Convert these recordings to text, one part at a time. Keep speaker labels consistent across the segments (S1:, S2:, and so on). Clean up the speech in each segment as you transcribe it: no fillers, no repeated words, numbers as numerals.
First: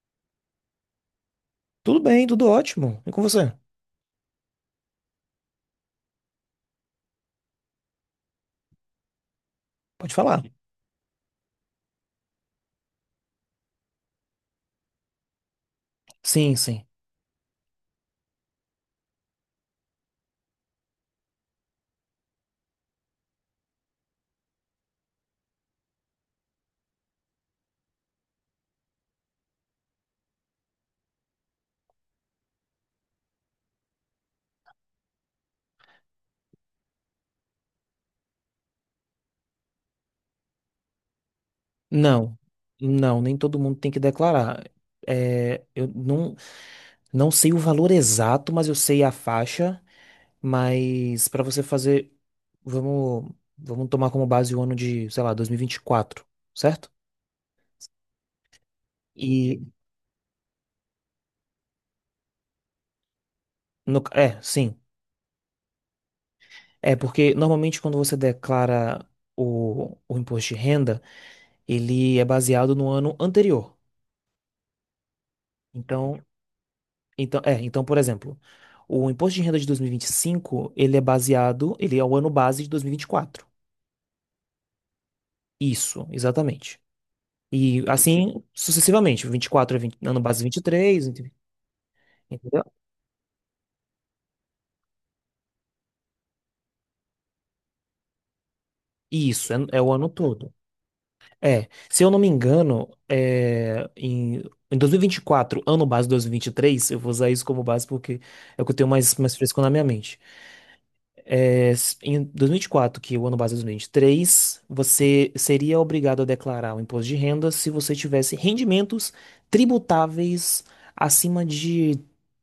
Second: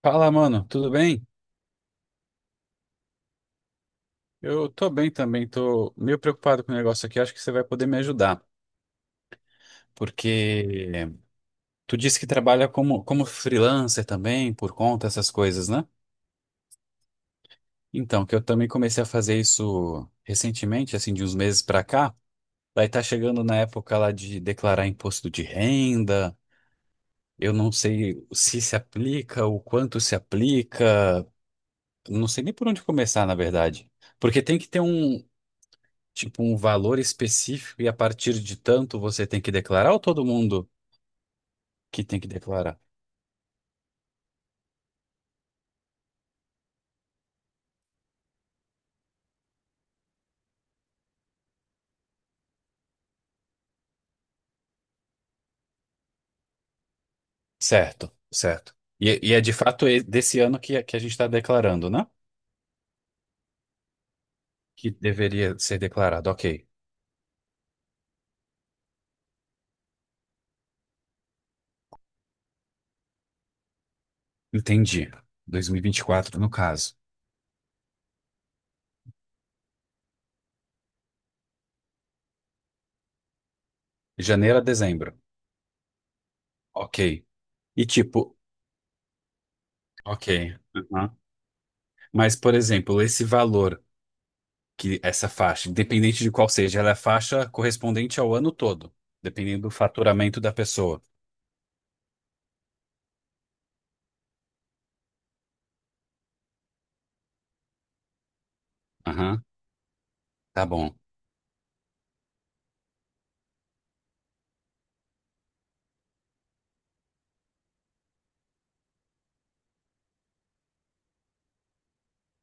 S1: Fala, mano, tudo bem?
S2: Tudo bem, tudo ótimo. E com você?
S1: Eu tô bem também, tô meio preocupado com o negócio aqui, acho que você vai poder me ajudar,
S2: Pode falar.
S1: porque tu disse que trabalha como freelancer também, por conta, essas coisas, né?
S2: Sim, sim.
S1: Então, que eu também comecei a fazer isso recentemente, assim, de uns meses pra cá, vai estar chegando na época lá de declarar imposto de renda, eu não sei se aplica, o quanto se aplica, não sei nem por onde começar, na verdade, porque tem que ter um tipo um valor específico e a partir de tanto você tem que declarar ou todo mundo que tem que
S2: Não,
S1: declarar?
S2: não, nem todo mundo tem que declarar. É, eu não sei o valor exato, mas eu sei a faixa. Mas para você fazer, vamos, vamos tomar como base o ano de, sei lá, dois mil e vinte e quatro, certo?
S1: Certo, certo. E é de
S2: E
S1: fato desse ano que a gente está declarando, né?
S2: no, é, sim.
S1: Que deveria ser declarado. Ok,
S2: É porque normalmente quando você declara o imposto de renda, ele é baseado no ano anterior.
S1: entendi.
S2: Então,
S1: 2024, no caso.
S2: Então, é, então, por exemplo, o imposto de renda de dois mil e vinte e cinco ele é o ano base de dois mil e vinte e quatro.
S1: Janeiro a dezembro.
S2: Isso, exatamente.
S1: Ok.
S2: E
S1: E tipo,
S2: assim, sucessivamente, 24 é 20, ano base
S1: ok.
S2: 23,
S1: Uhum.
S2: ent-
S1: Mas, por
S2: entendeu?
S1: exemplo, esse valor, que essa faixa, independente de qual seja, ela é a faixa correspondente ao ano todo,
S2: Isso, é,
S1: dependendo do
S2: é o ano
S1: faturamento
S2: todo.
S1: da pessoa.
S2: É, se eu não me engano, é, em 2024 ano base dois mil e vinte e três eu vou usar isso como base porque é o que eu tenho mais
S1: Aham,
S2: fresco na minha mente.
S1: tá bom.
S2: É, em 2024, que é o ano base é 2023, você seria obrigado a declarar o imposto de renda se você tivesse rendimentos tributáveis acima de,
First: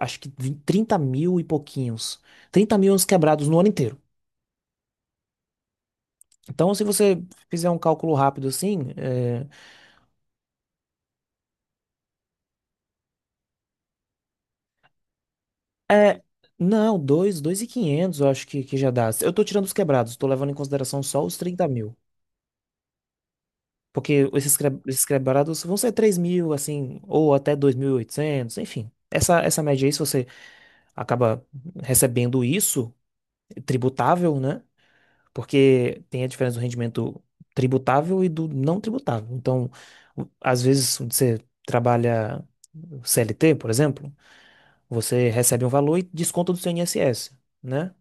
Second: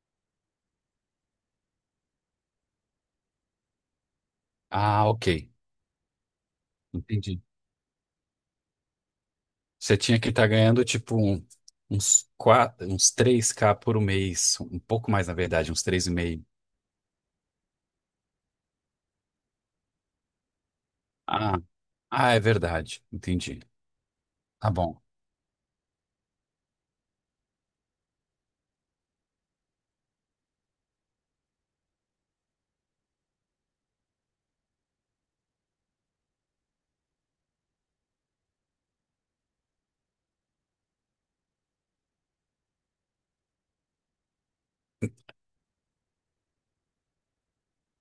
S2: acho que 20 30 mil e pouquinhos. 30 mil uns quebrados no ano inteiro.
S1: Ah, ok.
S2: Então, se você
S1: Entendi.
S2: fizer um cálculo rápido assim,
S1: Você tinha que estar ganhando uns quatro, uns três k por mês, um pouco mais na verdade, uns três e
S2: é,
S1: meio.
S2: não, 2, 2.500 eu acho que já dá. Eu tô tirando os quebrados, tô levando em consideração só os
S1: Ah,
S2: 30 mil.
S1: ah, é verdade. Entendi.
S2: Porque esses,
S1: Tá
S2: cre-
S1: bom.
S2: esses quebrados vão ser 3.000, assim, ou até 2.800 enfim. Essa média aí, se você acaba recebendo isso, tributável, né? Porque tem a diferença do rendimento tributável e do não tributável. Então, às vezes, você trabalha CLT, por exemplo, você recebe um valor e desconta do seu INSS, né?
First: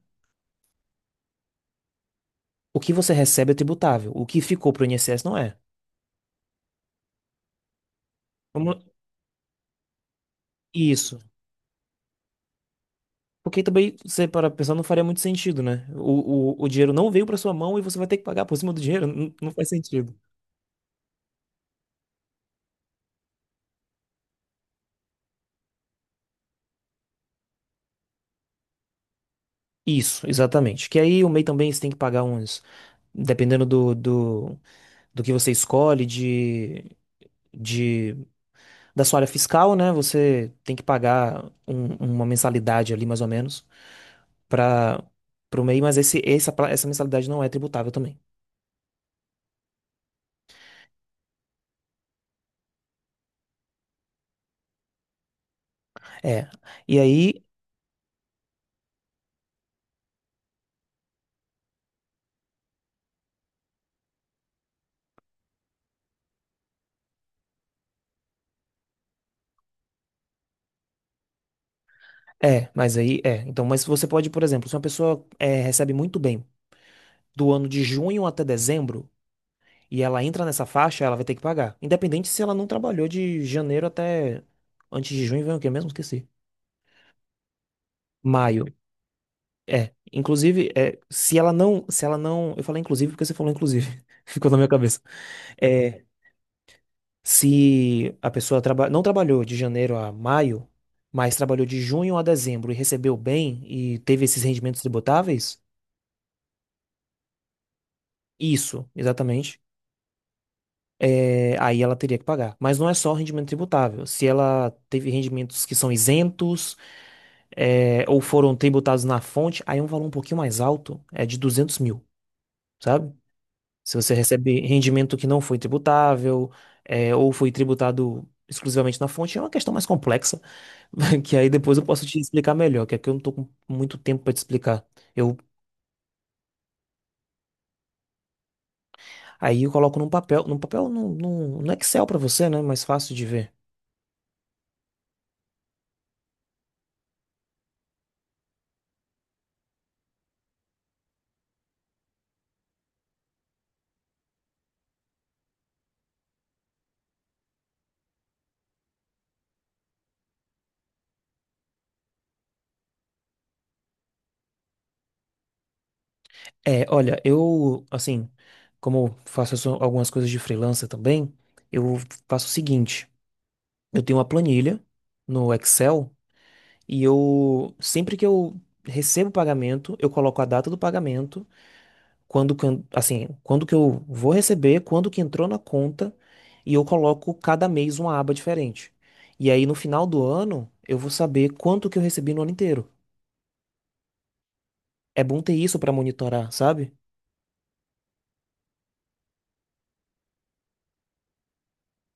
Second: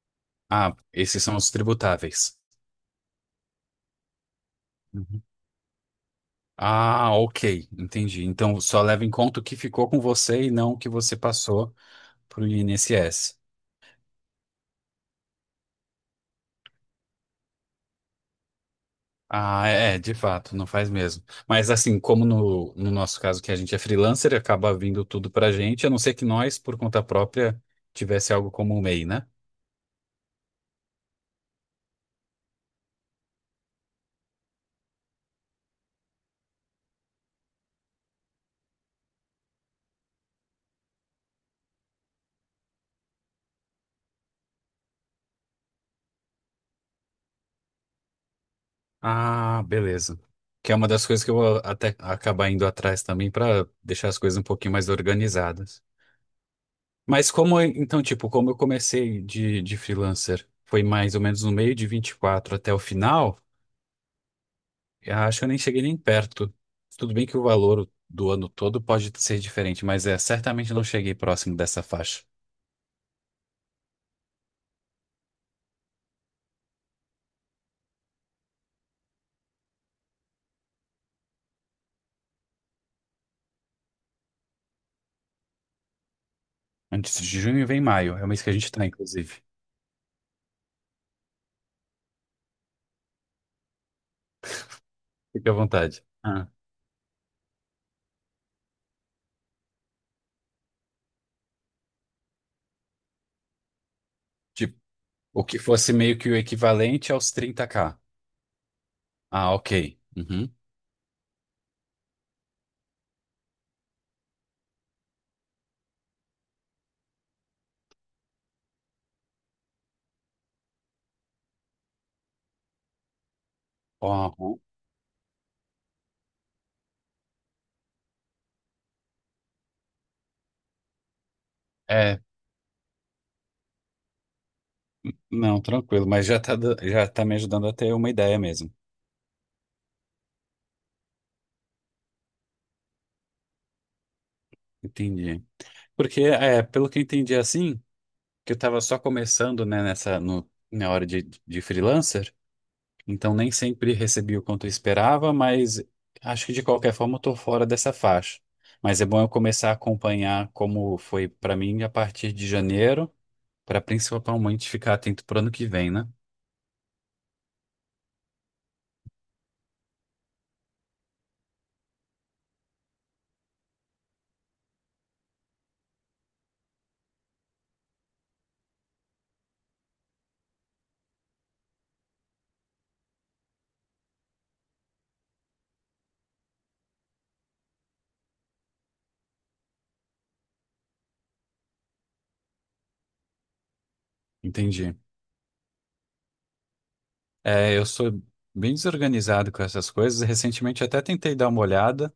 S1: Ah, esses são os tributáveis.
S2: O que você recebe é tributável, o que ficou para o INSS
S1: Uhum.
S2: não é.
S1: Ah, ok. Entendi. Então só
S2: Vamos-
S1: leva em conta o que ficou com você e não o que você
S2: Isso.
S1: passou para o INSS.
S2: Porque também, você para pensar, não faria muito sentido, né? O dinheiro não veio para sua mão e você vai ter que pagar por cima do dinheiro. Não, não
S1: Ah,
S2: faz
S1: é,
S2: sentido.
S1: de fato, não faz mesmo. Mas assim, como no nosso caso que a gente é freelancer, acaba vindo tudo pra gente, a não ser que nós, por conta própria, tivesse algo como o MEI, né?
S2: Isso, exatamente. Que aí o MEI também você tem que pagar uns. Dependendo do que você escolhe, de, da sua área fiscal, né? Você tem que pagar uma mensalidade ali, mais ou menos, para o MEI, mas essa mensalidade não é tributável também.
S1: Ah, beleza. Que é uma das coisas que eu vou até acabar indo atrás também para deixar as coisas um pouquinho mais organizadas.
S2: É. E
S1: Mas
S2: aí.
S1: como, então, tipo, como eu comecei de freelancer, foi mais ou menos no meio de 24 até o final, eu acho que eu nem cheguei nem perto. Tudo bem que o valor do ano todo pode ser diferente, mas é, certamente não cheguei próximo dessa faixa.
S2: É, mas aí é. Então, mas você pode, por exemplo, se uma pessoa recebe muito bem. Do ano de junho até dezembro e ela entra nessa faixa, ela vai ter que pagar. Independente se ela não trabalhou de janeiro até antes de junho, vem o quê mesmo? Esqueci.
S1: Antes de junho vem maio, é o mês que a
S2: Maio.
S1: gente está, inclusive.
S2: É, inclusive, é, se ela não, eu falei inclusive porque você falou inclusive, ficou na minha cabeça.
S1: Fique à vontade.
S2: É,
S1: Ah,
S2: se a pessoa não trabalhou de janeiro a maio, mas trabalhou de junho a dezembro e recebeu bem e teve esses
S1: tipo,
S2: rendimentos
S1: o que
S2: tributáveis,
S1: fosse meio que o equivalente aos 30k.
S2: isso,
S1: Ah,
S2: exatamente.
S1: ok. Uhum.
S2: Aí ela teria que pagar. Mas não é só rendimento tributável. Se ela teve rendimentos que são isentos, ou foram tributados na fonte, aí é um valor um pouquinho mais alto, é de 200.000, sabe? Se você
S1: Uhum.
S2: recebe rendimento que não foi tributável, ou foi tributado exclusivamente na fonte, é uma questão mais complexa, que aí depois eu posso te
S1: É,
S2: explicar melhor, que aqui eu não tô com muito tempo para te explicar. Eu,
S1: não, tranquilo, mas já tá, já tá me ajudando a ter uma ideia mesmo.
S2: aí eu coloco num papel, no Excel para você, né? Mais fácil de ver.
S1: Entendi. Porque, é, pelo que eu entendi assim, que eu tava só começando, né, nessa, no, na hora de freelancer. Então nem sempre recebi o quanto eu esperava, mas acho que de qualquer forma eu tô fora dessa faixa. Mas é bom eu começar a acompanhar como foi para mim a partir de janeiro, para principalmente ficar atento pro ano que vem, né?
S2: É, olha, como eu faço algumas coisas de freelancer também, eu faço o seguinte: eu tenho uma planilha no Excel e eu, sempre que eu recebo o pagamento, eu coloco a data do pagamento, quando que eu vou receber, quando que entrou na conta, e eu coloco cada mês uma aba diferente. E aí, no final do ano, eu vou saber quanto que eu recebi no ano inteiro.
S1: Entendi.
S2: É bom ter isso pra monitorar, sabe?
S1: É, eu sou bem desorganizado com essas coisas. Recentemente até tentei dar uma olhada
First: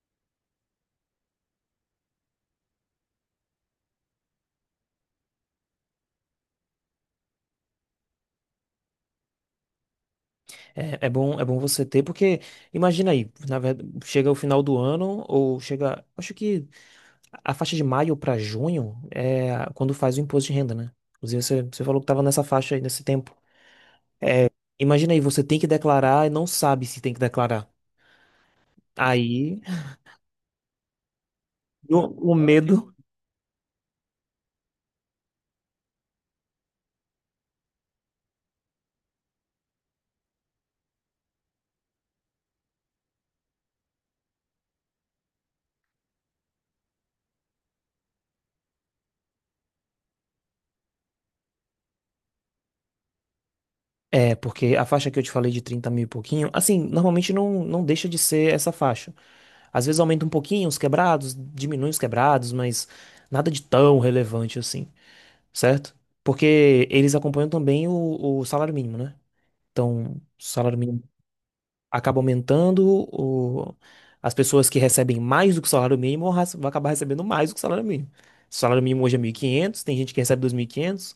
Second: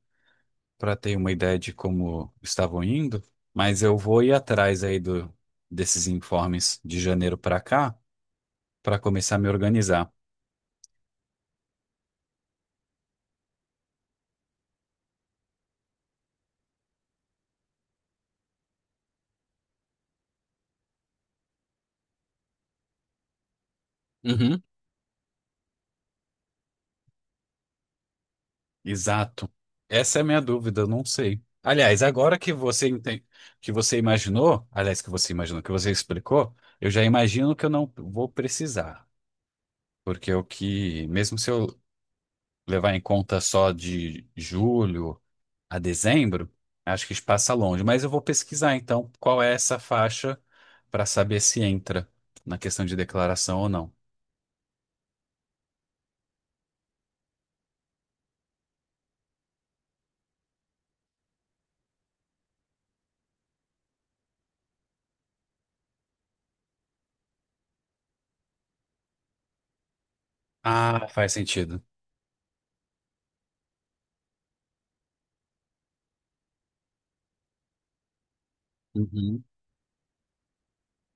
S1: para ter uma ideia de como estavam indo, mas eu vou ir atrás aí do, desses informes de janeiro para cá para começar a me organizar.
S2: É bom você ter, porque imagina aí, na verdade, chega o final do ano, ou chega, acho que a faixa de maio pra junho é quando faz o imposto de renda, né? Inclusive, você falou que tava nessa faixa aí, nesse tempo.
S1: Uhum.
S2: Imagina aí, você tem que declarar e não sabe se tem que declarar.
S1: Exato.
S2: Aí,
S1: Essa é a minha dúvida, eu não sei. Aliás,
S2: o
S1: agora que você
S2: medo.
S1: enten- que você imaginou, aliás, que você explicou, eu já imagino que eu não vou precisar, porque o que, mesmo se eu levar em conta só de julho a dezembro, acho que passa longe, mas eu vou pesquisar então qual é essa faixa para saber se entra na questão de declaração ou não.
S2: É, porque a faixa que eu te falei de 30.000 e pouquinho, assim, normalmente não deixa de ser essa faixa. Às vezes aumenta um pouquinho os quebrados, diminui os quebrados, mas nada de tão relevante assim. Certo? Porque eles acompanham também o salário mínimo, né? Então, o salário mínimo
S1: Ah, faz sentido.
S2: acaba aumentando, o, as pessoas que recebem mais do que o salário mínimo vão acabar recebendo mais do que o salário mínimo. O salário mínimo hoje é mil e
S1: Uhum.
S2: quinhentos Tem gente que recebe 2.500.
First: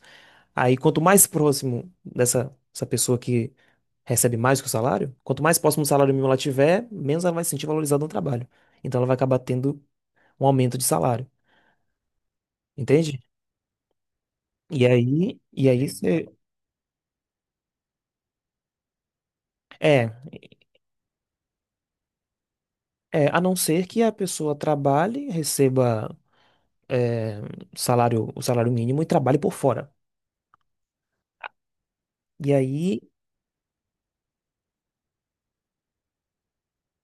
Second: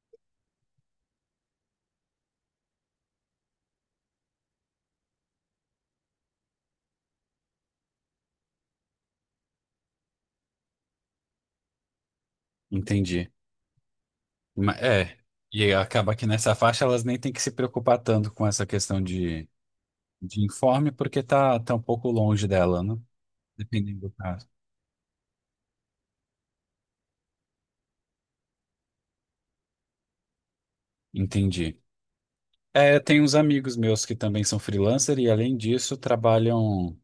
S2: Aí, quanto mais próximo dessa essa pessoa que recebe mais do que o salário, quanto mais próximo do salário mínimo ela tiver, menos ela vai se sentir valorizada no trabalho. Então, ela vai acabar tendo um aumento de salário, entende?
S1: Entendi.
S2: E
S1: É,
S2: aí, e
S1: e
S2: aí,
S1: acaba que nessa faixa elas nem têm que se preocupar tanto com essa questão
S2: é,
S1: de informe, porque tá, tá um pouco longe dela, né?
S2: é, a não ser
S1: Dependendo
S2: que a
S1: do caso.
S2: pessoa trabalhe, receba é, o salário mínimo e trabalhe por fora.
S1: Entendi.
S2: E aí
S1: É, tem uns amigos meus que também são freelancer e, além disso, trabalham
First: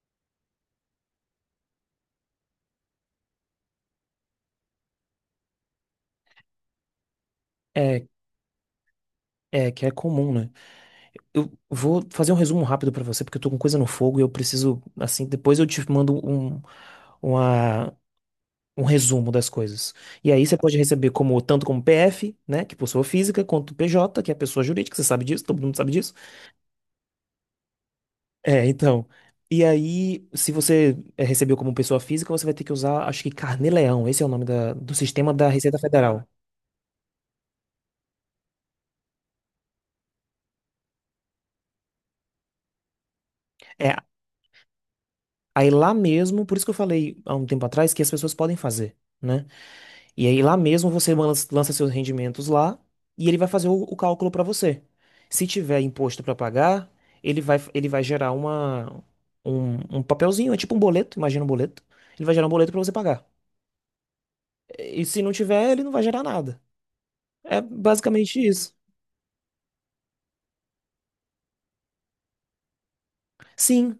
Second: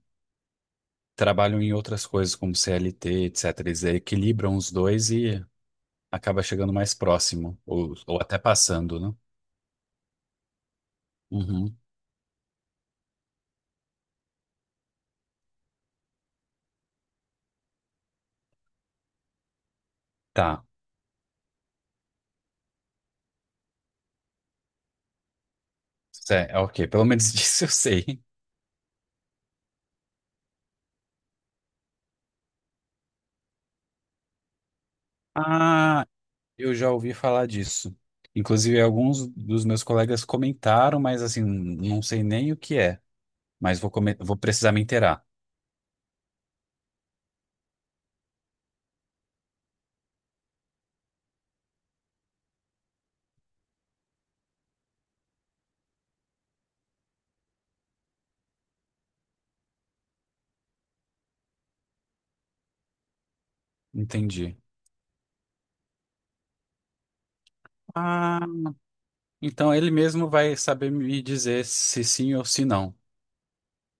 S1: trabalham em outras coisas, como CLT, etc. Eles equilibram os dois e acaba chegando mais próximo,
S2: é,
S1: ou até passando, né?
S2: é que é comum, né? Eu
S1: Uhum.
S2: vou fazer um resumo rápido pra você, porque eu tô com coisa no fogo e eu preciso, assim, depois eu te mando uma, um resumo das coisas. E aí você
S1: Tá.
S2: pode receber como tanto como PF, né, que é pessoa física, quanto PJ, que é pessoa jurídica, você sabe disso, todo mundo sabe disso.
S1: É, ok, pelo menos disso eu sei.
S2: É, então. E aí, se você recebeu como pessoa física, você vai ter que usar, acho que Carnê-Leão, esse é o nome do sistema da Receita
S1: Ah,
S2: Federal.
S1: eu já ouvi falar disso. Inclusive, alguns dos meus colegas comentaram, mas assim, não sei nem o que é. Mas
S2: É,
S1: vou precisar me inteirar.
S2: aí lá mesmo, por isso que eu falei há um tempo atrás que as pessoas podem fazer, né? E aí lá mesmo você lança seus rendimentos lá e ele vai fazer o cálculo para você. Se tiver imposto para pagar, ele vai gerar um papelzinho, é tipo um boleto, imagina um boleto. Ele vai gerar um boleto para você pagar.
S1: Entendi.
S2: E se não tiver, ele não vai gerar nada. É
S1: Ah,
S2: basicamente isso.
S1: então ele mesmo vai saber me dizer se sim ou se não,
S2: Sim,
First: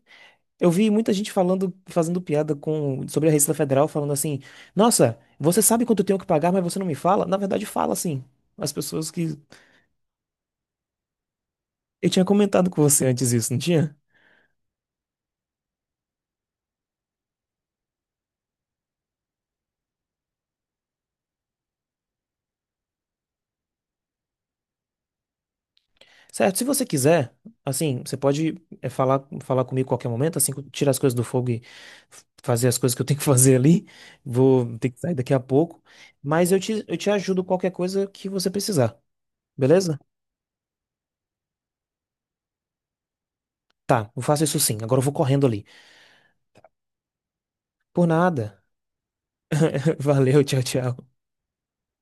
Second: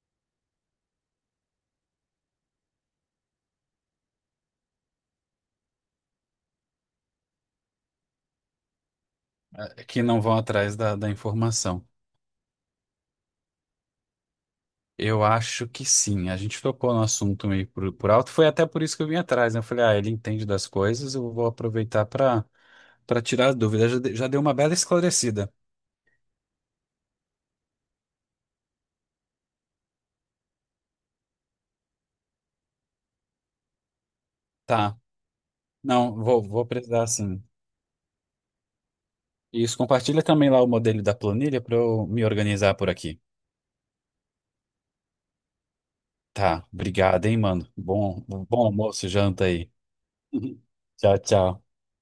S2: eu vi muita gente falando, fazendo piada sobre a Receita Federal, falando assim: Nossa, você sabe quanto eu tenho que pagar, mas você não me fala? Na verdade, fala sim. As pessoas que.
S1: que não vão atrás da, da informação.
S2: Eu tinha comentado com você antes isso, não tinha?
S1: Eu acho que sim. A gente tocou no assunto meio por alto. Foi até por isso que eu vim atrás, né? Eu falei, ah, ele entende das coisas, eu vou aproveitar para para tirar as dúvidas. Já, já deu uma bela esclarecida.
S2: Certo, se você quiser, assim, você pode falar comigo a qualquer momento, assim, tirar as coisas do fogo e fazer as coisas que eu tenho que fazer ali. Vou ter
S1: Tá.
S2: que sair daqui a pouco.
S1: Não, vou,
S2: Mas eu
S1: vou
S2: te, eu
S1: precisar
S2: te
S1: sim.
S2: ajudo qualquer coisa que você precisar,
S1: Isso,
S2: beleza?
S1: compartilha também lá o modelo da planilha para eu me organizar por aqui.
S2: Tá, eu faço isso sim. Agora eu vou correndo ali.
S1: Tá, obrigado, hein, mano.
S2: Por
S1: Bom,
S2: nada.
S1: bom almoço, janta aí.
S2: Valeu, tchau, tchau.
S1: Tchau, tchau.